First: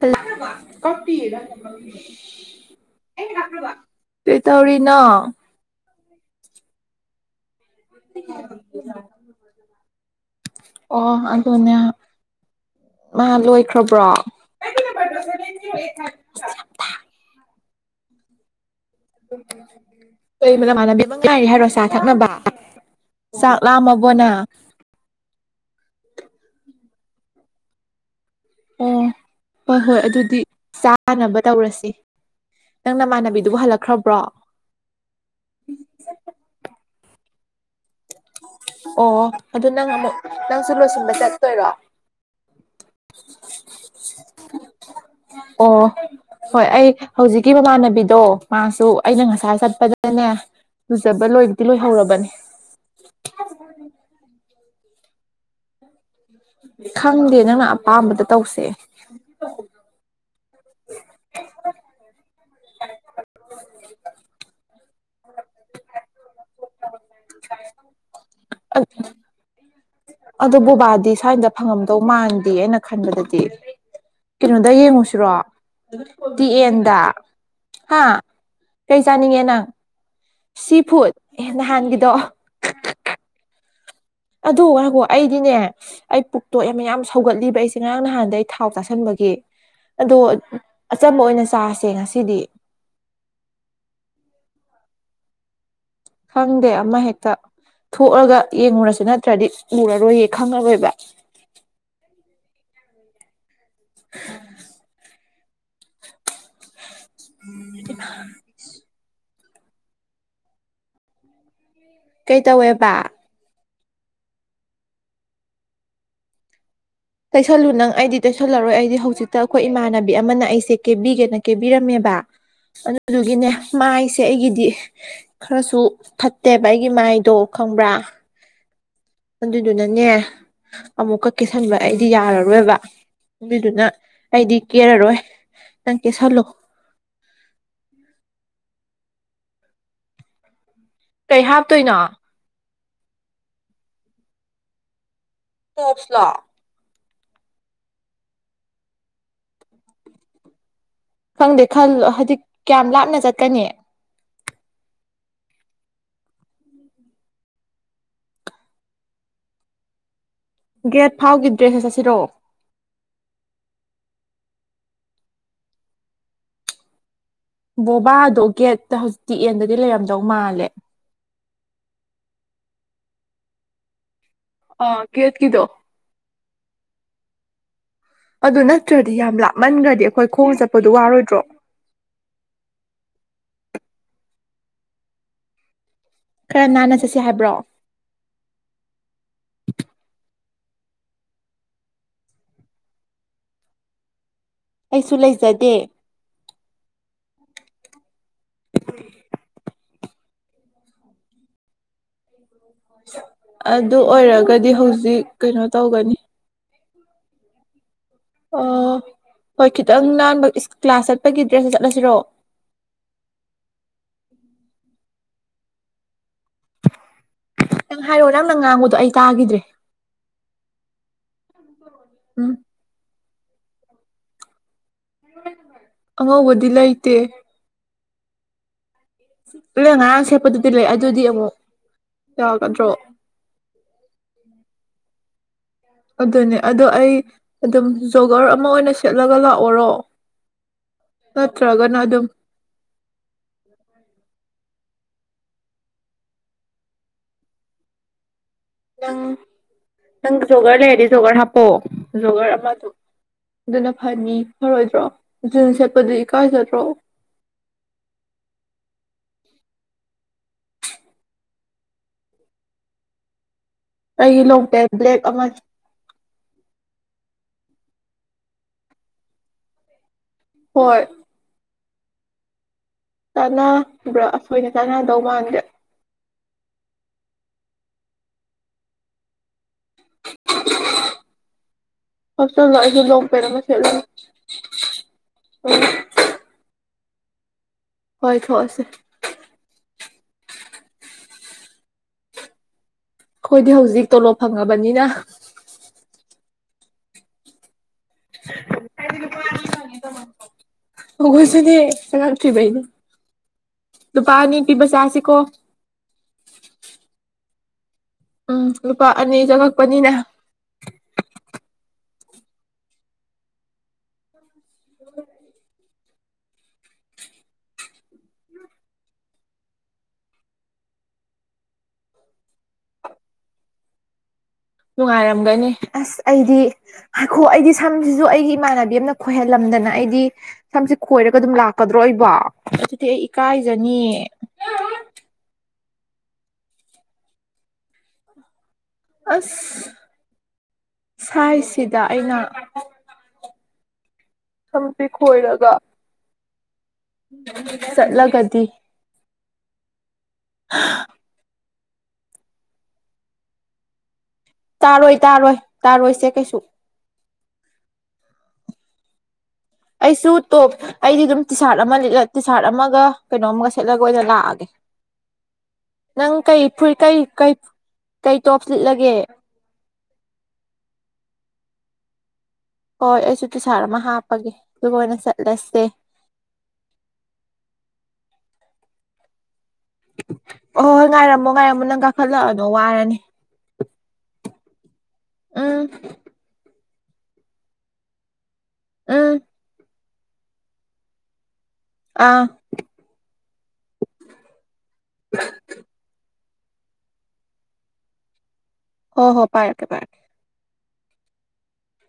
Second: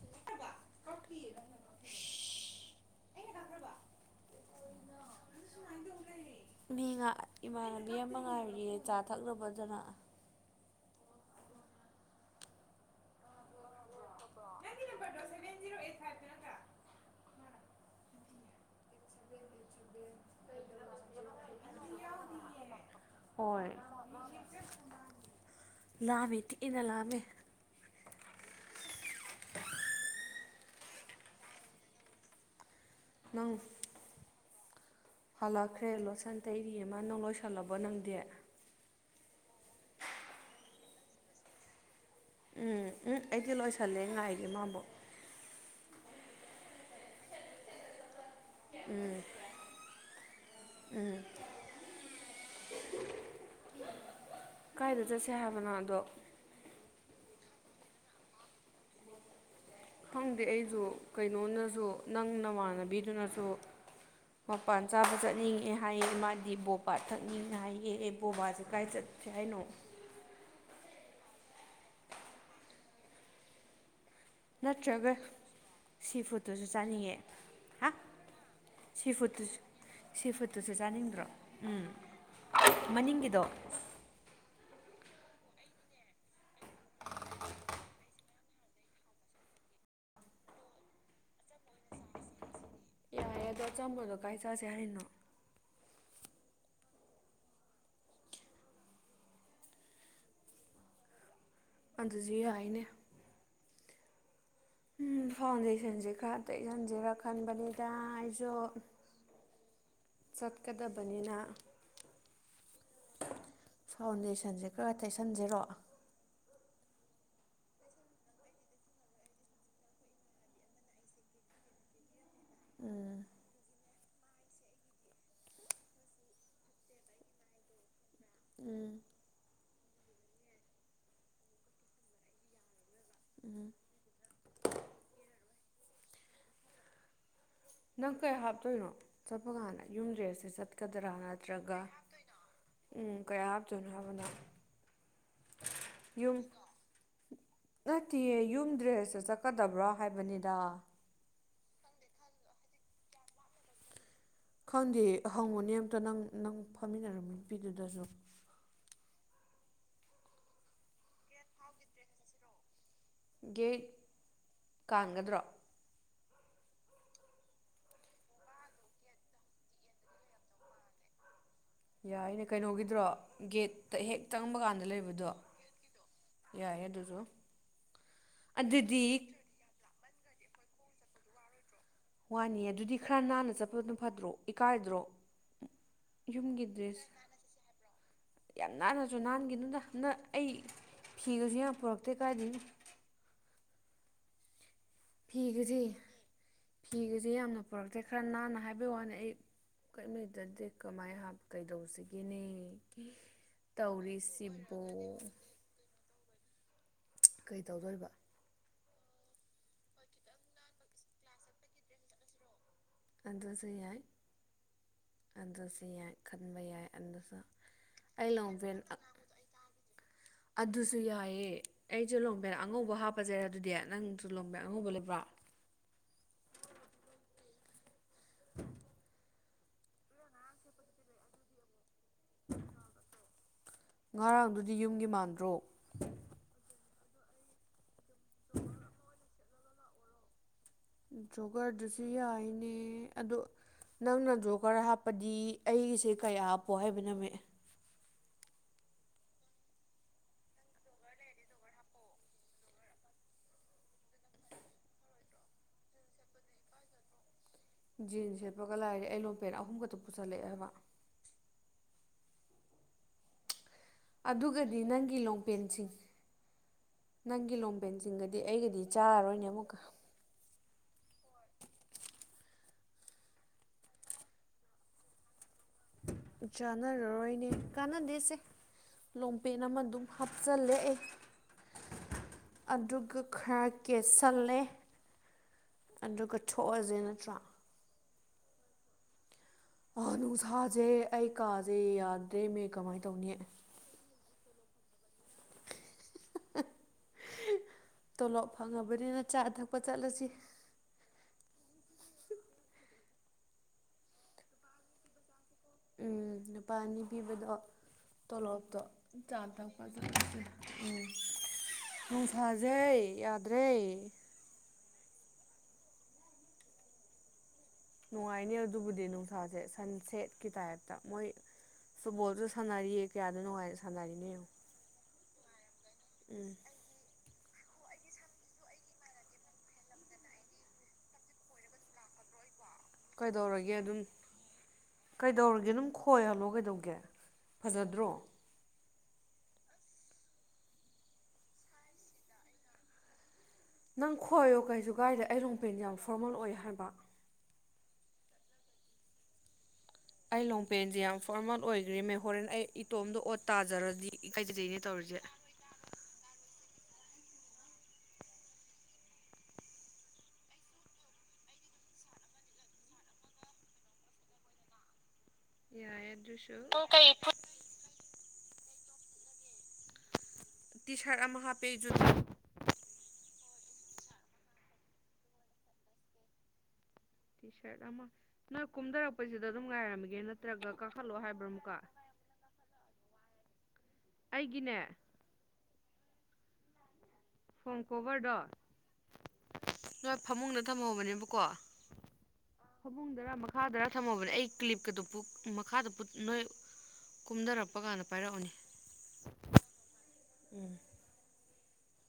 [unintelligible] ꯀꯞꯄꯤ ꯀꯩꯇꯧꯔꯤꯅꯣ ꯃꯤ ꯉꯥ ꯏꯃꯥꯟꯅꯕꯤ ꯑꯃ ꯉꯥꯏꯔꯤꯌꯦ ꯆꯥ ꯊꯛꯅꯕꯗꯅ ꯑꯣ ꯑꯗꯨꯅꯦ ꯃꯥ ꯂꯣꯏꯈ꯭ꯔꯕ꯭ꯔꯣ ꯅꯪꯒꯤ ꯅꯝꯕꯔꯗꯣ [unintelligible] ꯀꯩꯕ ꯅꯃꯥꯟꯅꯕꯤ ꯑꯃ ꯉꯥꯏꯔꯤ ꯍꯥꯏꯔꯣ ꯆꯥ ꯊꯛꯅꯕ ꯍꯣꯏ ꯆꯥꯛꯂꯝꯃꯕꯣ ꯅꯪ ꯂꯥꯝꯃꯦ ꯊꯤꯅ ꯂꯥꯝꯃꯦ ꯑꯣ ꯍꯣꯏ ꯍꯣꯏ ꯑꯗꯨꯗꯤ ꯆꯥꯅꯕ ꯇꯧꯔꯁꯤ ꯅꯪ ꯅꯃꯥꯟꯅꯕꯤꯗꯨꯕꯨ ꯅꯪ ꯍꯜꯂꯛꯈ꯭ꯔꯕ꯭ꯔꯣ ꯍꯜꯂꯛꯈ꯭ꯔꯦ ꯂꯣꯠꯁꯟ ꯇꯩꯔꯤ ꯑꯃ ꯅꯪ ꯂꯣꯏꯁꯜꯂꯕꯣ ꯅꯪꯗꯤ ꯑꯣ ꯑꯗꯨ ꯅꯪ ꯑꯃꯨꯛ ꯅꯪꯁꯨ ꯂꯣꯏꯁꯤꯟꯕ ꯆꯠꯇꯣꯏꯔꯣ ꯎꯝ ꯎꯝ ꯑꯩꯗꯤ ꯂꯣꯏꯁꯜꯂꯦ ꯉꯥꯏꯔꯤ ꯃꯥꯕꯨ ꯑꯣ ꯍꯣꯏ ꯑꯩ ꯍꯧꯖꯤꯛꯀꯤ ꯃꯃꯥꯟꯅꯕꯤꯗꯣ ꯃꯥꯁꯨ ꯑꯩꯅ ꯉꯁꯥꯏ ꯆꯠꯄꯗꯅꯦ ꯎꯝ ꯂꯨꯖꯕ ꯂꯣꯏꯗꯤ ꯂꯣꯏꯍꯧꯔꯕꯅꯦ ꯀꯥꯏꯗ ꯆꯠꯁꯦ ꯍꯥꯏꯕꯅꯣ ꯑꯗꯣ ꯈꯪꯗꯦ ꯅꯪꯅ ꯑꯄꯥꯝꯕꯗ ꯇꯧꯁꯦ ꯈꯪꯗꯦ ꯑꯩꯁꯨ ꯀꯩꯅꯣꯅꯁꯨ ꯅꯪ ꯅꯃꯥꯟꯅꯕꯤꯗꯨꯅꯁꯨ ꯃꯄꯥꯟ ꯆꯥꯕ ꯆꯠꯅꯤꯡꯉꯦ ꯍꯥꯏꯌꯦ ꯃꯥꯗꯤ ꯕꯣꯞ ꯕꯥꯥ ꯊꯛꯅꯤꯡꯉꯦ ꯍꯥꯏꯌꯦ ꯑꯦ ꯕꯣꯕꯥꯁꯦ ꯀꯥꯏ ꯆꯠꯁꯦ ꯍꯥꯏꯅꯣ ꯑꯗꯨ ꯕꯣꯕꯥꯗꯤ ꯁ꯭ꯋꯥꯏꯗ ꯐꯪꯉꯝꯗꯧ ꯃꯥꯟꯗꯦ ꯑꯩꯅ ꯈꯟꯕꯗꯗꯤ ꯀꯩꯅꯣꯗ ꯅꯠꯇ꯭ꯔꯒ ꯌꯦꯡꯉꯨꯁꯤꯔꯣ ꯁꯤ ꯇꯤ ꯐꯨꯗꯇꯨꯁꯨ ꯑꯦꯟꯗ ꯆꯥꯅꯤꯡꯉꯦ ꯍꯥ ꯀꯩ ꯁꯤ ꯆꯥꯅꯤꯡꯉꯦ ꯐꯨꯗꯇꯨꯁꯨ ꯅꯪ ꯁꯤ ꯐꯨꯠ ꯑꯦ ꯅꯍꯥꯟꯒꯤꯗꯣ ꯃꯅꯤꯡꯒꯤꯗꯣ ꯑꯗꯨ ꯉꯥꯏꯈꯣ ꯑꯩꯗꯤꯅꯦ ꯑꯩ ꯄꯨꯛꯇꯣꯏ ꯑꯃ ꯌꯥꯝ ꯁꯧꯒꯠꯂꯤꯕ ꯑꯩꯁꯦ ꯉꯔꯥꯡ ꯅꯍꯥꯟꯗ ꯑꯩ ꯊꯥꯎ ꯆꯥꯁꯤꯟꯕꯒꯤ ꯑꯗꯣ ꯑꯆꯝꯕ ꯑꯣꯏꯅ ꯆꯥꯁꯦ ꯉꯁꯤꯗꯤ ꯍꯥꯏ ꯑꯗꯣ ꯑꯆꯝꯕꯗꯣ ꯀꯥꯏ ꯆꯥꯁꯦ ꯍꯥꯏꯔꯤꯅꯣ ꯈꯪꯗꯦ ꯑꯃ ꯍꯦꯛꯇ ꯊꯣꯛꯑꯒ ꯌꯦꯡꯉꯨꯔꯁꯤ ꯅꯠꯇ꯭ꯔꯗꯤ ꯎꯔꯔꯣꯏꯌꯦ ꯈꯪꯉꯔꯣꯏꯕ ꯑꯗꯨꯁꯨ ꯌꯥꯏꯅꯦ ꯎꯝ ꯎꯝ ꯐꯥꯎꯟꯗꯦꯁꯟꯁꯦ ꯈꯔ ꯇꯩꯁꯤꯟꯁꯦꯔ ꯈꯟꯕꯅꯤꯗ ꯑꯩꯁꯨ ꯆꯠꯀꯗꯕꯅꯤꯅ ꯀꯩꯇꯧꯋꯦꯕ ꯐꯥꯎꯟꯗꯦꯁꯟꯁꯦ ꯈꯔ ꯇꯩꯁꯟꯖꯔꯣ ꯇꯩꯁꯜꯂꯨ ꯅꯪ ꯑꯩꯗꯤ ꯇꯩꯁꯜꯂꯔꯣꯏ ꯑꯩꯗꯤ ꯍꯧꯖꯤꯛꯇ ꯑꯩꯈꯣꯏ ꯏꯃꯥꯟꯅꯕꯤ ꯑꯃꯅ ꯑꯩꯁꯦ ꯀꯦꯕꯤꯒꯦꯅ ꯀꯦꯕꯤꯔꯝꯃꯦꯕ ꯎꯝ ꯑꯗꯨꯗꯨꯒꯤꯅꯦ ꯃꯥꯏꯁꯦ ꯑꯩꯒꯤꯗꯤ ꯈꯔꯁꯨ ꯐꯠꯇꯦꯕ ꯑꯩꯒꯤ ꯃꯥꯏꯗꯣ ꯈꯪꯕ꯭ꯔꯥ ꯎꯝ ꯑꯗꯨꯗꯨꯅꯅꯦ ꯑꯃꯨꯛ ꯀꯥ ꯀꯦ ꯁꯤꯟꯕ ꯑꯩꯗꯤ ꯌꯥꯔꯔꯣꯏꯕ ꯑꯗꯨꯗꯨꯅ ꯑꯩꯗꯤ ꯀꯦꯔꯔꯣꯏ ꯅꯪ ꯀꯦꯁꯜꯂꯣ ꯅꯪ ꯀꯩ ꯍꯥꯞꯇꯣꯏꯅꯣ ꯆꯠꯄ ꯀꯥꯟꯗ ꯌꯨꯝ ꯗ꯭ꯔꯦꯁꯦ ꯆꯠꯀꯗ꯭ꯔꯥ ꯀꯩ ꯅꯠꯇ꯭ꯔꯒ ꯍꯥꯞꯇꯣꯏꯅꯣ ꯎꯝ ꯀꯌꯥ ꯍꯥꯞꯇꯣꯏꯅꯣ ꯍꯥꯏꯕꯅꯣ ꯇꯣꯞꯁꯂꯣ ꯌꯨꯝ ꯅꯠꯇꯤꯌꯦ ꯌꯨꯝ ꯗ꯭ꯔꯦꯁꯇ ꯆꯠꯀꯗꯕ꯭ꯔꯥ ꯍꯥꯏꯕꯅꯤꯗ ꯈꯪꯗꯦ ꯈꯜꯂꯣ ꯍꯥꯏꯗꯤ ꯀꯌꯥꯝ ꯂꯥꯞꯅ ꯆꯠꯀꯅꯤ ꯈꯪꯗꯦ ꯍꯪꯉꯨꯅꯦ ꯑꯝꯇ ꯅꯪ ꯅꯪ ꯐꯝꯃꯤꯟꯅꯔꯝꯕ ꯅꯨꯄꯤꯗꯨꯗꯁꯨ ꯒꯦꯠ ꯐꯥꯎꯒꯤꯗ꯭ꯔꯦꯁꯗ ꯆꯠꯁꯤꯔꯣ ꯒꯦꯠ ꯀꯥꯟꯒꯗ꯭ꯔꯣ ꯕꯣꯕꯥꯗꯣ ꯒꯦꯠꯇ ꯍꯧꯖꯤꯛꯇꯤ ꯑꯦꯟꯗꯗꯤ ꯂꯩꯔꯝꯗꯧ ꯃꯥꯜꯂꯦ ꯌꯥꯏꯅꯦ ꯀꯩꯅꯣꯒꯤꯗꯨꯔꯣ ꯒꯦꯠꯇ ꯍꯦꯛ ꯆꯪꯕ ꯀꯥꯟꯗ ꯑꯥ ꯂꯩꯕꯗꯣ ꯒꯦꯠꯀꯤꯗꯣ ꯌꯥꯏꯌꯦ ꯑꯗꯨꯁꯨ ꯑꯗꯨ ꯑꯗꯨꯗꯤ ꯅꯠꯇ꯭ꯔꯗꯤ ꯌꯥꯝ ꯂꯥꯞꯃꯟꯒ꯭ꯔꯗꯤ ꯑꯩꯈꯣꯏ ꯈꯣꯡꯅ ꯆꯠꯄꯗꯣ ꯋꯥꯔꯣꯏꯗ꯭ꯔꯣ ꯋꯥꯅꯤꯌꯦ ꯑꯗꯨꯗꯤ ꯈꯔ ꯅꯥꯟꯅ ꯆꯠꯄꯗꯨ ꯐꯠꯇ꯭ꯔꯣ ꯏꯀꯥꯏꯗ꯭ꯔꯣ ꯈꯔ ꯅꯥꯟꯅ ꯌꯨꯝꯒꯤꯗ꯭ꯔꯦꯁ ꯆꯠꯁꯦ ꯍꯥꯏꯕ꯭ꯔꯣ ꯌꯥꯝ ꯅꯥꯟꯅꯁꯨ ꯅꯥꯟꯒꯤꯅꯨꯗ ꯅꯪ ꯑꯩ ꯐꯤꯒꯁꯨ ꯌꯥꯝ ꯄꯨꯔꯛꯇꯦ ꯀꯗꯥꯥꯏꯗꯩꯅꯣ ꯑꯩꯁꯨ ꯂꯩꯖꯗꯦ ꯐꯤꯒꯖꯦ ꯐꯤꯒꯖꯦ ꯌꯥꯝꯅ ꯄꯨꯔꯛꯇ꯭ꯔꯦ ꯈꯔ ꯅꯥꯟꯅ ꯍꯥꯏꯕꯩ ꯋꯥꯅꯦ ꯑꯩ ꯀ꯭ꯌꯦꯝꯂꯩꯇꯔꯥꯗꯤ ꯀꯃꯥꯏ ꯍꯥꯞ ꯀꯩꯗꯧꯁꯤꯒꯦꯅꯦ ꯑꯗꯨ ꯑꯣꯏꯔꯒꯗꯤ ꯇꯧꯔꯤꯁꯤꯕꯣ ꯍꯧꯖꯤꯛ ꯀꯩꯅꯣ ꯇꯧꯒꯅꯤ ꯀꯩ ꯇꯧꯗꯣꯏꯕ ꯑꯣ ꯍꯣꯏ ꯈꯤꯇꯪ ꯅꯥꯟꯕ ꯏꯁ ꯀ꯭ꯂꯥꯁ ꯆꯠꯄꯒꯤ ꯗ꯭ꯔꯦꯁꯇ ꯆꯠꯂꯁꯤꯔꯣ ꯑꯗꯨꯁꯨ ꯌꯥꯏ ꯑꯗꯨꯁꯨ ꯌꯥꯏ ꯈꯟꯕ ꯌꯥꯏ ꯑꯗꯨꯁꯨ ꯅꯪ ꯑꯩ ꯍꯥꯏꯔꯛꯑꯣ ꯅꯪꯅ ꯂꯣꯡꯄꯦꯟ ꯑ ꯉꯥꯡꯕꯗꯣ ꯑꯩ ꯇꯥꯈꯤꯗ꯭ꯔꯦ ꯑꯗꯨꯁꯨ ꯌꯥꯌꯦ ꯑꯩꯖꯨ ꯂꯣꯡꯄꯦꯟ ꯎꯝ ꯑꯉꯧꯕ ꯍꯥꯞꯄꯁꯦ ꯑꯗꯨꯗꯤ ꯅꯪꯁꯨ ꯂꯣꯡꯄꯦꯟ ꯑꯉꯧꯕ ꯂꯩꯕ꯭ꯔꯣ ꯑꯉꯧꯕꯗꯤ ꯂꯩꯇꯦ ꯑꯩꯅ ꯉꯔꯥꯡ ꯁꯦꯠꯄꯗꯨꯗꯤ ꯂꯩ ꯑꯗꯨꯗꯤ ꯑꯃꯨꯛ ꯌꯥꯒꯗ꯭ꯔꯣ ꯉꯔꯥꯡꯗꯨꯗꯤ ꯌꯨꯝꯒꯤ ꯃꯥꯟꯗ꯭ꯔꯣ ꯑꯗꯨꯅꯦ ꯑꯗꯣ ꯑꯩ ꯑꯗꯨꯝ ꯖꯣꯒꯔ ꯑꯃ ꯑꯣꯏꯅ ꯁꯦꯠꯂꯒ ꯂꯥꯛꯑꯣꯔꯣ ꯅꯠꯇ꯭ꯔꯒꯅ ꯖꯣꯒꯔꯗꯨꯁꯨ ꯑꯗꯨꯝ ꯌꯥꯏꯅꯦ ꯑꯗꯣ ꯅꯪꯅ ꯖꯣꯒꯔ ꯍꯥꯞꯄꯗꯤ ꯑꯩꯒꯤꯁꯦ ꯀꯌꯥ ꯍꯥꯞꯄꯣ ꯍꯥꯏꯕ ꯅꯣꯃꯦ ꯅꯪ ꯅꯪ ꯖꯣꯒꯔ ꯂꯩꯔꯗꯤ ꯖꯣꯒꯔ ꯍꯥꯞꯄꯣ ꯖꯣꯒꯔ ꯑꯃꯗꯨꯁꯨ ꯑꯗꯨꯅ ꯐꯅꯤ ꯐꯔꯣꯏꯗ꯭ꯔꯣ ꯖꯤꯟ ꯁꯦꯠꯄꯗꯨ ꯏꯀꯥꯏꯖꯗ꯭ꯔꯣ ꯖꯤꯟꯁ ꯁꯦꯠꯄꯒ ꯂꯥꯏꯔꯤ ꯑꯩ ꯂꯣꯟ ꯄꯦꯟ ꯑꯍꯨꯝꯒꯇꯨ ꯄꯨꯁꯜꯂꯛꯑꯦ ꯍꯥꯏꯕ ꯑꯩꯒꯤ ꯑꯗꯨꯒꯗꯤ ꯂꯣꯡꯄꯦꯟ ꯅꯪꯒꯤ ꯕ꯭ꯂꯦꯛ ꯑꯃ ꯂꯣꯡꯄꯦꯟꯁꯤꯡ ꯅꯪꯒꯤ ꯂꯣꯡꯄꯦꯟꯁꯤꯡꯒꯗꯤ ꯑꯩꯒꯗꯤ ꯆꯥꯔꯔꯣꯏꯅꯦ ꯑꯃꯨꯛꯀ ꯍꯣꯏ ꯆꯥꯟꯅꯕ꯭ꯔꯥ ꯑ ꯑꯈꯣꯏꯅꯤ ꯆꯥꯟꯅꯗꯧ ꯃꯥꯟꯗꯦ ꯆꯥꯟꯅꯔꯔꯣꯏꯅꯦ ꯀꯥꯟꯅꯗꯦꯁꯦ ꯂꯣꯡꯄꯦꯟ ꯑꯃ ꯗꯨꯝ ꯍꯥꯞꯆꯤꯜꯂꯦ ꯑꯩ ꯍꯣꯞꯆꯜꯂꯣ ꯑꯩꯁꯨ ꯑꯗꯨꯒ ꯂꯣꯡ ꯄꯦꯟ ꯑꯃ ꯈꯔ ꯁꯦꯠꯂꯨꯒꯦ ꯀꯦꯁꯜꯂꯦ ꯑꯗꯨꯒ ꯊꯣꯛꯑꯁꯦ ꯅꯠꯇ꯭ꯔꯣ ꯍꯣꯏ ꯊꯣꯛꯑꯁꯦ ꯑ ꯅꯨꯡꯁꯥꯖꯦ ꯑꯩ ꯀꯥꯁꯦ ꯌꯥꯗ꯭ꯔꯦꯅꯦ ꯀꯃꯥꯏꯅ ꯇꯧꯅꯤ ꯑꯩꯈꯣꯏꯗꯤ ꯍꯧꯖꯤꯛ ꯇꯣꯂꯣꯞ ꯐꯪꯉꯕꯅꯤꯅ ꯇꯣꯂꯣꯞ ꯐꯪꯉꯕꯅꯤꯅ ꯆꯥ ꯊꯛꯄ ꯆꯠꯂꯁꯤ ꯍꯧꯈꯣꯏꯁꯨꯅꯦ ꯆꯥꯉꯛꯇ꯭ꯔꯤ ꯕꯩꯅꯦ ꯂꯨꯄꯥ ꯑꯅꯤ ꯄꯤꯕ ꯆꯥꯁꯤꯀꯣ ꯎꯝ ꯅꯨꯄꯥ ꯑꯅꯤ ꯄꯤꯕꯗꯣ ꯎꯝ ꯇꯣꯂꯣꯞꯇꯣ ꯂꯨꯄꯥ ꯆꯥ ꯑꯅꯤ ꯊꯛꯄ ꯆꯪꯉꯛꯄꯅꯤꯅ ꯆꯠꯂꯁꯦ ꯎꯝ ꯅꯨꯡꯁꯥ ꯁꯦ ꯌꯥꯗ꯭ꯔꯦ ꯅꯨꯡꯉꯥꯏꯅꯦ ꯑꯗꯨꯕꯨꯗꯤ ꯅꯨꯡꯁꯥꯁꯦ ꯁꯟ ꯁꯦꯠꯀꯤ ꯇꯥꯏꯞꯇ ꯃꯣꯏ ꯐꯨꯠꯕꯣꯜꯁꯨ ꯁꯥꯟꯅꯔꯤꯌꯦ ꯀꯌꯥꯗ ꯅꯨꯡꯉꯥꯏꯅ ꯁꯥꯟꯅꯔꯤꯅꯦ ꯌꯦꯡꯉꯣ ꯅꯨꯡꯉꯥꯏꯔꯝꯒꯅꯤ ꯑꯁ ꯎꯝ ꯑꯩꯗꯤ ꯍꯥꯏꯈꯣ ꯑꯩꯗꯤ ꯁꯝꯁꯤꯁꯨ ꯑꯩꯒꯤ ꯏꯃꯥꯟꯅꯕꯤ ꯑꯃꯅ ꯈꯣꯏꯍꯜꯂꯝꯗꯅ ꯑꯩꯗꯤ ꯁꯝꯁꯦ ꯈꯣꯏꯔꯒ ꯑꯗꯨꯝ ꯂꯥꯛꯀꯗ꯭ꯔꯣ ꯑꯩꯕꯣ ꯑꯗꯨꯗꯤ ꯀꯩꯗꯧꯔꯒꯦ ꯑꯗꯨꯝ ꯏꯀꯥꯏꯖꯅꯤꯌꯦ ꯀꯩꯗꯧꯔꯒꯦ ꯑꯗꯨꯝ ꯈꯣꯏꯍꯜꯂꯣ ꯀꯩꯗꯧꯒꯦ ꯐꯖꯗ꯭ꯔꯣ ꯑꯁ ꯁꯥꯏꯁꯤꯗ ꯑꯩꯅ ꯅꯪ ꯈꯣꯏꯌꯣ ꯁꯝꯁꯦ ꯀꯩꯁꯨꯀꯥꯏꯗꯦ ꯑꯩ ꯈꯣꯏꯔꯒ ꯔꯣꯡꯄꯦꯟ ꯌꯥꯝ ꯐꯣꯔꯃꯦꯜ ꯑꯣꯏ ꯍꯥꯏꯕ ꯆꯠꯂꯒꯗꯤ ꯑꯩ ꯂꯣꯡꯄꯦꯟꯁꯦ ꯌꯥꯝ ꯐꯣꯔꯃꯜ ꯑꯣꯏꯈ꯭ꯔꯦ ꯃꯦ ꯍꯣꯔꯦꯟ ꯑꯩ ꯏꯇꯣꯝꯗ ꯑꯣꯠ ꯇꯥꯖꯔꯗꯤ ꯏꯀꯥꯏꯖꯩꯍꯦ ꯇꯥꯔꯣꯏ ꯇꯥꯔꯣꯏ ꯇꯥꯔꯣꯏꯁꯦ ꯀꯩꯁꯨ ꯑꯩꯁꯨ ꯇꯣꯞ ꯑꯩꯗꯤ ꯑꯗꯨꯝ ꯇꯤ ꯁꯥꯥꯔꯠ ꯑꯃ ꯂꯤꯠꯂ ꯇꯤ ꯁꯥꯥꯔꯠ ꯑꯃꯒ ꯀꯩꯅꯣ ꯑꯃꯒ ꯁꯦꯠꯂꯒ ꯑꯣꯏꯅ ꯂꯥꯛꯑꯒꯦ ꯌꯥꯢ ꯅꯪ ꯑꯗꯨꯁꯨ ꯀꯩ ꯅꯪ ꯐꯨꯔꯤꯠ ꯀꯩꯒꯤ ꯀꯩ ꯐꯨꯠ ꯀꯩ ꯀꯩ ꯇꯣꯞꯁ ꯂꯤꯠꯂꯒꯦ ꯇꯤꯁꯥꯔꯠ ꯑꯃ ꯍꯥꯞꯄꯦ ꯑꯩꯖꯨ ꯍꯣꯏ ꯑꯩꯁꯨ ꯇꯤꯁꯥꯔꯠ ꯑꯃ ꯍꯥꯞꯄꯒꯦ ꯑꯗꯨꯒ ꯑꯣꯏꯅ ꯆꯠꯂꯁꯦ ꯇꯤ ꯁꯥꯔꯠ ꯑꯃ ꯅꯣꯏ ꯀꯨꯝꯗꯔꯛꯄꯁꯤꯗ ꯑꯗꯨꯝ ꯉꯥꯏꯔꯝꯃꯒꯦ ꯅꯠꯇ꯭ꯔꯒ ꯀꯥꯈꯠꯂꯛ ꯑꯣ ꯍꯥꯏꯕ꯭ꯔꯥ ꯑꯃꯨꯛꯀ ꯍꯜꯂꯛꯑꯅꯣ ꯋꯥꯔꯅꯤ ꯑꯩꯒꯤꯅꯦ ꯎꯝ ꯐꯣꯟ ꯀꯣꯚꯔ ꯗꯣ ꯎꯝ ꯅꯣꯏ ꯐꯃꯨꯡꯗ ꯊꯝꯍꯧꯕꯅꯦꯕꯀꯣ ꯑꯥ ꯐꯃꯨꯡꯗꯔꯥ ꯃꯈꯥꯗꯔ ꯊꯝꯃꯕꯅꯦ ꯑꯩ ꯀ꯭ꯂꯤꯞꯀ ꯗꯨ ꯕꯨꯛ ꯃꯈꯥꯗ ꯄꯨꯠ ꯅꯣꯏ ꯀꯨꯝꯗꯔꯛꯄ ꯀꯥꯟꯗ ꯄꯥꯏꯔꯛꯎꯣꯅꯦ ꯍꯣ ꯍꯣ ꯄꯥꯏꯔꯛꯀꯦ ꯄꯥꯏꯔꯛꯀꯦ ꯎꯝ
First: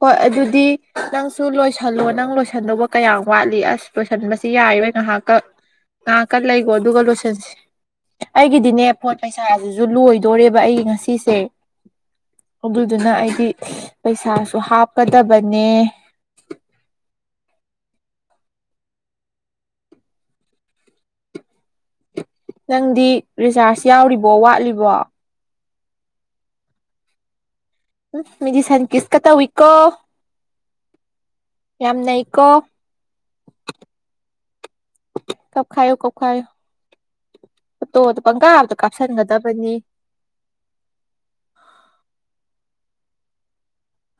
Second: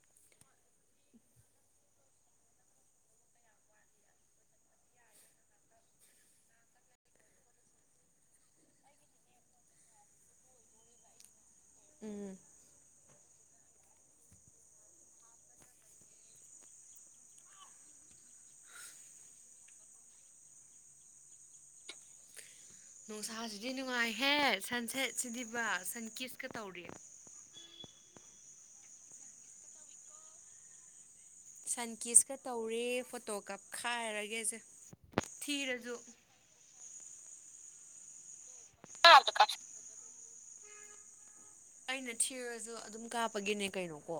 ꯍꯣꯏ ꯑꯗꯨꯗꯤ ꯅꯪꯁꯨ ꯂꯣꯏꯁꯜꯂꯣ ꯅꯪ ꯂꯣꯏꯁꯟꯗꯧꯕ ꯀꯌꯥꯝ ꯋꯥꯠꯂꯤ ꯑꯁ ꯂꯣꯏꯁꯟꯕꯁꯤ ꯌꯥꯏꯔꯣꯏ ꯉꯥꯏꯍꯥꯛ ꯀꯛ ꯉꯍꯥꯛꯀ ꯂꯩꯒꯣ ꯑꯗꯨꯒ ꯂꯣꯏꯁꯤꯟꯁꯤ ꯑꯩꯒꯤꯗꯤꯅꯦ ꯄꯣꯠ ꯄꯩꯁꯥꯁꯤꯁꯨ ꯂꯣꯏꯗꯣꯔꯦꯕ ꯑꯩ ꯉꯁꯤꯁꯦ ꯎꯝ ꯑꯗꯨꯗꯨꯅ ꯑꯩꯗꯤ ꯄꯩꯁꯥꯁꯨ ꯍꯥꯞꯀꯗꯕꯅꯦ ꯅꯪꯗꯤ ꯅꯨꯡꯁꯥꯁꯤꯗꯤ ꯔꯤꯆꯥꯔꯖ ꯌꯥꯎꯔꯤꯕꯣ ꯅꯨꯡꯉꯥꯏꯍꯦ ꯁꯟ ꯋꯥꯠꯂꯤꯕꯣ ꯁꯦꯠꯁꯤꯗꯤꯕ ꯁꯟ ꯀꯤꯁꯀ ꯇꯧꯔꯤꯌꯦ ꯎꯝ ꯃꯤꯗꯤ ꯁꯟ ꯀꯤꯁ ꯀ ꯇꯧꯏꯀꯣ ꯁꯟ ꯌꯥꯝ ꯀꯤꯁꯀ ꯅꯩꯀꯣ ꯇꯧꯔꯦ ꯐꯣꯇꯣ ꯀꯞꯈꯥꯏꯔꯒꯦꯁꯦ ꯊꯤꯔꯁꯨ ꯐꯣꯇꯣꯗ ꯄꯪꯒꯥꯥꯗ ꯀꯥꯞꯁꯟꯒꯗꯕꯅꯤ ꯑꯩꯅ ꯊꯤꯔꯁꯨ ꯑꯗꯨꯝ ꯀꯥꯞꯄꯒꯦꯅꯦ ꯀꯩꯅꯣꯀꯣ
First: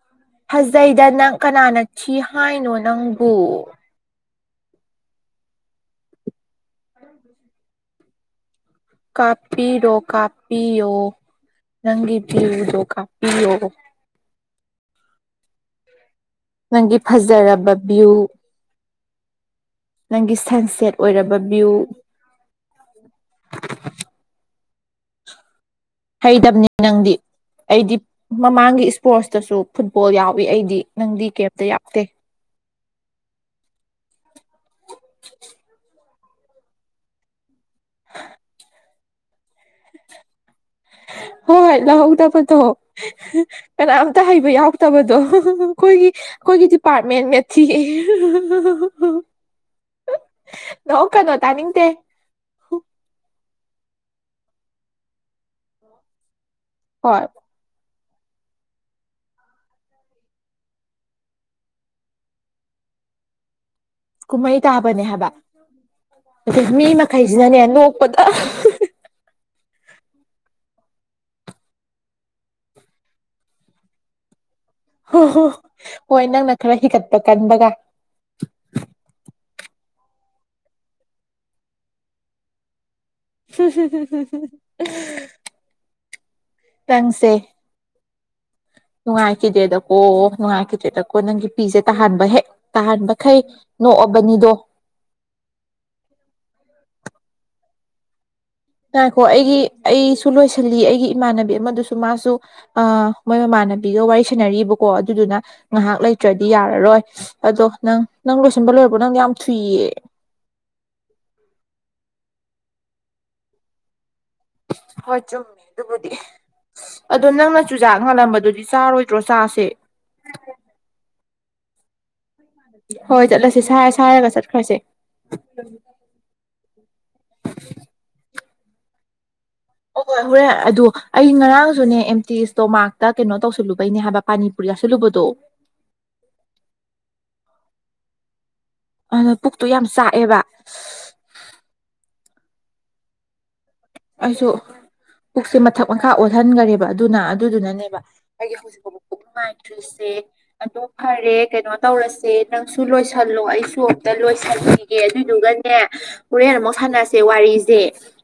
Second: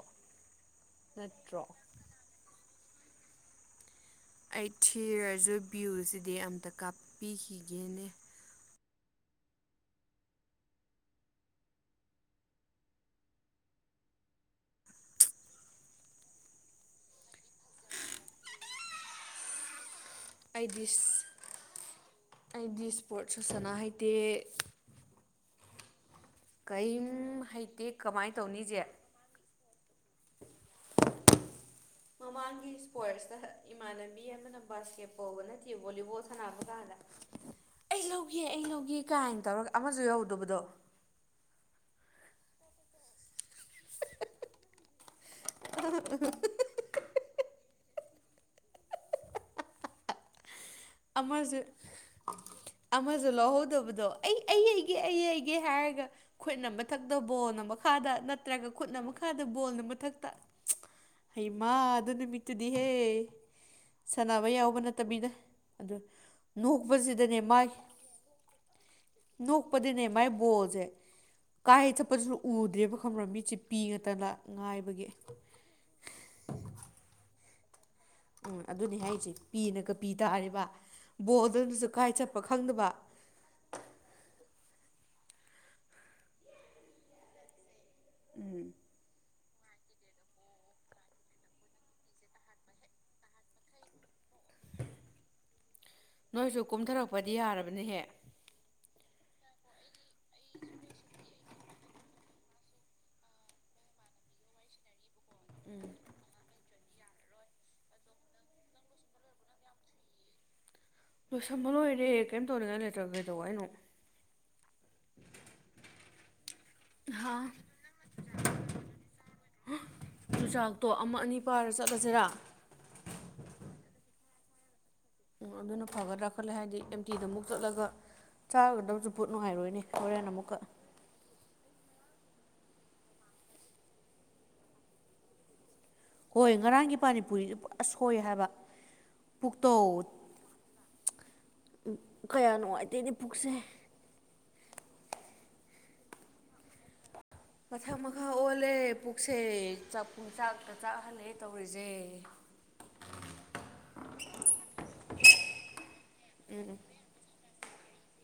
ꯐꯖꯩꯗ ꯅꯪ ꯅꯠꯇ꯭ꯔꯣ ꯀꯅꯥꯅ ꯊꯤ ꯍꯥꯏꯅꯣ ꯅꯪꯕꯨ ꯑꯩ ꯊꯤꯔꯁꯨ ꯚ꯭ꯌꯨꯁꯤꯗꯤ ꯑꯝꯇ ꯀꯥꯞꯄꯤꯈꯤꯒꯦꯅꯦ ꯀꯥꯞꯄꯤꯌꯣ ꯀꯥꯞꯄꯤꯌꯣ ꯅꯪꯒꯤ ꯚ꯭ꯌꯨꯗꯣ ꯀꯥꯞꯄꯤꯌꯣ ꯅꯪꯒꯤ ꯐꯖꯔꯕ ꯚ꯭ꯌꯨ꯫ ꯅꯪꯒꯤ ꯁꯟ ꯑꯩꯗꯤ ꯁꯦꯠ ꯑꯣꯏꯔꯕ ꯚ꯭ꯌꯨ꯫ ꯑꯩꯗꯤ ꯁ꯭ꯄꯣꯔꯠꯁꯨꯁꯅꯥ ꯍꯩꯇꯦ꯫ ꯍꯩꯇꯕꯅꯦ ꯀꯔꯤꯝ ꯅꯪꯗꯤ ꯍꯩꯇꯦ ꯑꯩꯗꯤ ꯀꯃꯥꯏꯅ ꯇꯧꯅꯤꯁꯦ ꯃꯃꯥꯡꯒꯤ ꯏꯁ ꯄꯣꯔꯠꯁꯇꯁꯨ ꯐꯨꯠꯕꯣꯜ ꯌꯥꯎꯏ ꯑꯩꯗꯤ ꯅꯪꯗꯤ ꯀꯦꯝꯇ ꯌꯥꯎꯗꯦ꯫ ꯃꯃꯥꯡꯒꯤ ꯁ꯭ꯄꯣꯔꯠꯁꯇ ꯏꯃꯥꯟꯅꯕꯤ ꯑꯃꯅ ꯕꯥꯁꯀꯦꯠꯕꯣꯜꯒ ꯅꯠꯇꯤꯌꯦ ꯕꯣꯂꯤꯕꯣꯜ ꯁꯟ ꯁꯅꯥꯕ ꯀꯥꯟꯗ ꯑꯩ ꯂꯧꯒꯦ ꯑꯩ ꯂꯧꯒꯦ ꯀꯥꯏꯅ ꯇꯧꯔꯒ ꯑꯃꯁꯨ ꯌꯧꯗꯕꯗꯣ꯫ ꯍꯣꯏ ꯂꯧꯍꯧꯗꯕꯗꯣ ꯀꯅꯥꯝꯇ ꯍꯩꯕ ꯌꯥꯎꯗꯕꯗꯣ꯫ ꯈꯣꯏꯒꯤ ꯈꯣꯏꯒꯤ ꯗꯤꯄꯥꯔꯠꯃꯦꯟ ꯃꯦꯠꯊꯤꯌꯦ ꯑꯃꯖꯨ ꯑꯃꯁꯨ ꯂꯧꯍꯧꯗꯕꯗꯣ ꯑꯩ ꯑꯩ ꯑꯩ ꯌꯩꯒꯦ ꯑꯩ ꯌꯩꯒꯦ ꯍꯥꯏꯔꯒ ꯈꯣꯏꯅꯝꯕ ꯃꯊꯛꯇ ꯍꯣꯏ ꯕꯣꯜꯅ ꯃꯈꯥꯗ ꯅꯠꯇ꯭ꯔꯒ ꯈꯨꯠꯅ ꯃꯈꯥꯗ ꯕꯣꯜꯅ ꯃꯊꯛꯇ ꯍꯩꯃ ꯑꯗꯨ ꯅꯨꯃꯤꯠꯇꯨꯗꯤꯍꯦ ꯁꯟꯅꯕ ꯀꯨꯝꯍꯩ ꯌꯥꯎꯕ ꯇꯥꯕꯅꯦ ꯍꯥꯏꯕ ꯅꯠꯇꯕꯤꯗ꯫ ꯑꯗꯨ ꯑꯗꯩ ꯃꯤ ꯅꯣꯛꯄꯁꯤꯗꯅꯦ ꯃꯈꯩꯁꯤꯅꯅꯦ ꯃꯥꯏ ꯅꯣꯛꯄꯗ ꯅꯣꯛꯄꯗꯅꯦ ꯃꯥꯏ ꯕꯣꯜꯖꯦ ꯀꯥꯏ ꯆꯠꯄꯁꯨꯅꯣ ꯎꯗ꯭ꯔꯦꯕ ꯈꯪꯕ꯭ꯔ ꯃꯤꯠꯁꯦ ꯄꯤ ꯉꯇꯅ ꯉꯥꯏ ꯍꯣꯏ ꯅꯪꯅ ꯈꯔ ꯍꯤꯒꯠꯄ ꯀꯟꯕꯒ꯫ ꯎꯝ ꯑꯗꯨꯅꯤ ꯍꯥꯏꯔꯤꯁꯦ ꯄꯤꯅꯒ ꯄꯤ ꯇꯥꯔꯤꯕ ꯕꯣꯜ ꯑꯗꯨꯅꯁꯨ ꯀꯥꯏ ꯆꯠꯄ ꯈꯪꯗꯕ꯫ ꯅꯪꯁꯦ ꯎꯝ ꯅꯨꯡꯉꯥꯏꯈꯤꯗ꯭ꯔꯦꯗꯀꯣ ꯅꯨꯡꯉꯥꯏꯈꯤꯗ꯭ꯔꯦꯗꯀꯣ ꯅꯪꯒꯤ ꯄꯤꯁꯦ ꯇꯥꯍꯟꯕ ꯍꯦꯛ ꯇꯥꯍꯟꯕꯈꯩ ꯅꯣꯛꯑꯕꯅꯤꯗꯣ ꯅꯣꯏꯖꯨ ꯀꯨꯝꯊꯔꯛꯄꯗꯤ ꯌꯥꯔꯕꯅꯦꯍꯦ꯫ ꯉꯥꯏꯈꯣ ꯑꯩꯒꯤ ꯑꯩꯁꯨ ꯂꯣꯏꯁꯤꯜꯂꯤ ꯑꯩꯒꯤ ꯏꯃꯥꯟꯅꯕꯤ ꯑꯃꯗꯨꯁꯨ ꯃꯥꯁꯨ ꯑ ꯃꯣꯏ ꯃꯃꯥꯟꯅꯕꯤꯒ ꯋꯥꯔꯤ ꯁꯥꯟꯅꯔꯤꯕꯀꯣ ꯑꯗꯨꯗꯨꯅ ꯉꯥꯍꯥꯛ ꯂꯩ ꯇ꯭ꯔꯗꯤ ꯌꯥꯔꯔꯣꯏ ꯑꯗꯣ ꯅꯪ ꯅꯪ ꯂꯣꯏꯁꯤꯟꯕ ꯂꯣꯏꯔꯕ ꯅꯪꯗꯤ ꯌꯥꯝ ꯊꯨꯏꯌꯦ꯫ ꯂꯣꯏꯁꯟꯕ ꯂꯣꯏꯔꯦ ꯀꯩꯝ ꯇꯧꯅꯤꯡꯉꯥꯢ ꯂꯩꯇ꯭ꯔꯒ ꯀꯩꯗꯧ ꯍꯥꯏꯅꯣ꯫ ꯍꯣꯏ ꯆꯨꯝꯃꯤ ꯑꯗꯨꯕꯨꯗꯤ꯫ ꯑꯗꯣ ꯍꯥ ꯅꯪꯅ ꯆꯨꯖꯥꯛ ꯉꯥꯜꯂꯝꯕꯗꯨꯗꯤ ꯆꯥꯔꯣꯏꯗ꯭ꯔꯣ ꯆꯥꯁꯦ ꯆꯨꯖꯥꯛꯇꯣ ꯑꯃ ꯑꯅꯤ ꯄꯥꯔ ꯆꯠꯂꯖꯤꯔꯥ꯫ ꯍꯣꯏ ꯆꯠꯂꯁꯦ ꯁꯥꯏꯔ ꯁꯥꯏꯔꯒ ꯆꯠꯈ꯭ꯔꯁꯦ꯫ ꯑꯗꯨꯅ ꯐꯒꯗ꯭ꯔꯥ ꯈꯜꯂꯦ ꯍꯥꯏꯗꯤ ꯑꯦꯝꯇꯤꯗ ꯑꯃꯨꯛ ꯆꯠꯂꯒ ꯆꯥꯔꯨꯗꯧꯁꯨ ꯄꯨꯠ ꯅꯨꯡꯉꯥꯏꯔꯣꯏꯅꯦ꯫ ꯍꯣꯏ ꯍꯣꯔꯦꯟ ꯍꯣꯔꯦ ꯑꯃꯨꯛꯀ ꯑꯗꯨ ꯑꯩ ꯉꯔꯥꯡꯁꯨꯅꯦ ꯑꯦꯝꯇꯤ ꯏꯁꯇꯣꯃꯥꯛꯇ ꯀꯩꯅꯣ ꯇꯧꯁꯜꯂꯨꯕꯩꯅꯦ ꯍꯥꯏꯕ ꯄꯥꯅꯤꯄꯨꯔꯤ ꯆꯥꯁꯤꯜꯂꯨꯕꯗꯣ ꯍꯣꯏ ꯉꯔꯥꯡꯒꯤ ꯄꯥꯅꯤꯄꯨꯔꯤꯗ ꯄꯨꯔꯥ ꯁꯣꯏ ꯍꯥꯏꯕ꯫ ꯑꯗꯣ ꯄꯨꯛꯇꯨ ꯄꯨꯛꯇꯣ ꯌꯥꯝ ꯆꯥꯛꯑꯦꯕ꯫ ꯀꯌꯥ ꯅꯨꯡꯉꯥꯏꯇꯦꯅꯦ ꯄꯨꯛꯁꯦ꯫ ꯑꯩꯁꯨ ꯄꯨꯛꯁꯦ ꯃꯊꯛ ꯃꯈꯥ ꯑꯣꯜꯍꯟꯒꯔꯦꯕ ꯑꯗꯨꯅ ꯃꯊꯛ ꯑꯗꯨꯗꯨꯅꯅꯦꯕ ꯃꯈꯥ ꯑꯩꯒꯤ ꯑꯣꯜꯂꯦ ꯍꯧꯖꯤꯛ ꯐꯥꯎꯕ ꯄꯨꯛ ꯄꯨꯛꯁꯦ ꯅꯨꯡꯉꯥꯏꯇ꯭ꯔꯤꯁꯦ ꯆꯥꯛꯄꯨꯡ ꯆꯥꯛꯇ ꯑꯗꯨ ꯆꯥꯛꯍꯜꯂꯦ ꯐꯔꯦ ꯀꯩꯅꯣ ꯇꯧꯔꯤꯁꯦ ꯇꯧꯔꯁꯦ ꯅꯪꯁꯨ ꯂꯣꯏꯁꯤꯜꯂꯣ ꯑꯩꯁꯨ ꯑꯝꯇ ꯂꯣꯏꯁꯟꯈꯤꯒꯦ ꯑꯗꯨꯗꯨꯒꯅꯦ ꯍꯨꯔꯦꯟ ꯑꯃꯨꯛ ꯁꯥꯟꯅꯁ ꯁꯦ ꯋꯥꯔꯤꯁꯦ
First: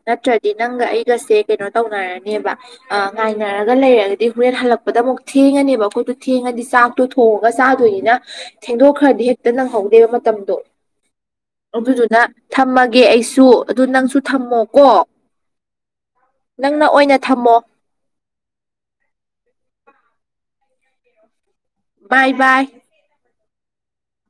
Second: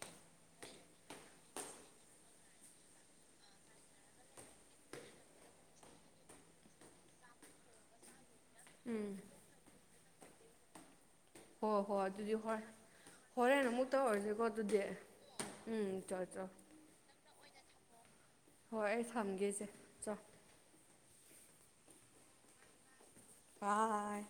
ꯅꯠꯇ꯭ꯔꯗꯤ ꯅꯪꯒ ꯑꯩꯒꯁꯦ ꯀꯩꯅꯣ ꯇꯧꯅꯔꯅꯦꯕ ꯑ ꯉꯥꯏꯅꯔꯒ ꯂꯩꯔꯒꯗꯤ ꯍꯨꯔꯦꯟ ꯍꯜꯂꯛꯄꯗ ꯑꯃꯨꯛ ꯊꯦꯡꯉꯅꯦꯕ ꯑꯈꯣꯏꯗꯣ ꯊꯦꯡꯉꯗꯤ ꯆꯥꯛ ꯇꯨ ꯊꯣꯡꯉꯒ ꯆꯥꯗꯣꯏꯅꯤꯅ ꯎꯝ ꯊꯦꯡꯗꯣꯛꯈ꯭ꯔꯗꯤ ꯍꯦꯛꯇ ꯅꯪꯍꯧꯗꯦꯕ ꯃꯇꯝꯗꯣ꯫ ꯍꯣꯏ ꯍꯣꯏ ꯑꯗꯨꯗꯨꯅ ꯑꯗꯨꯗꯤ ꯍꯣꯏ ꯊꯝꯃꯒꯦ ꯑꯩꯁꯨ ꯍꯣꯔꯦꯟ ꯑꯗꯨ ꯑꯃꯨꯛ ꯅꯪꯁꯨ ꯇꯧꯔꯁꯤꯀꯣ ꯑꯗꯨꯗꯤ ꯊꯝꯃꯣꯀꯣ꯫ ꯎꯝ ꯆꯣ ꯆꯣ ꯅꯪꯅ ꯑꯣꯏꯅ ꯊꯝꯃꯣ ꯍꯣꯏ ꯑꯩ ꯊꯝꯒꯦꯁꯦ ꯆꯑꯣ ꯕꯥꯏ ꯕꯥꯏ ꯕꯥꯏ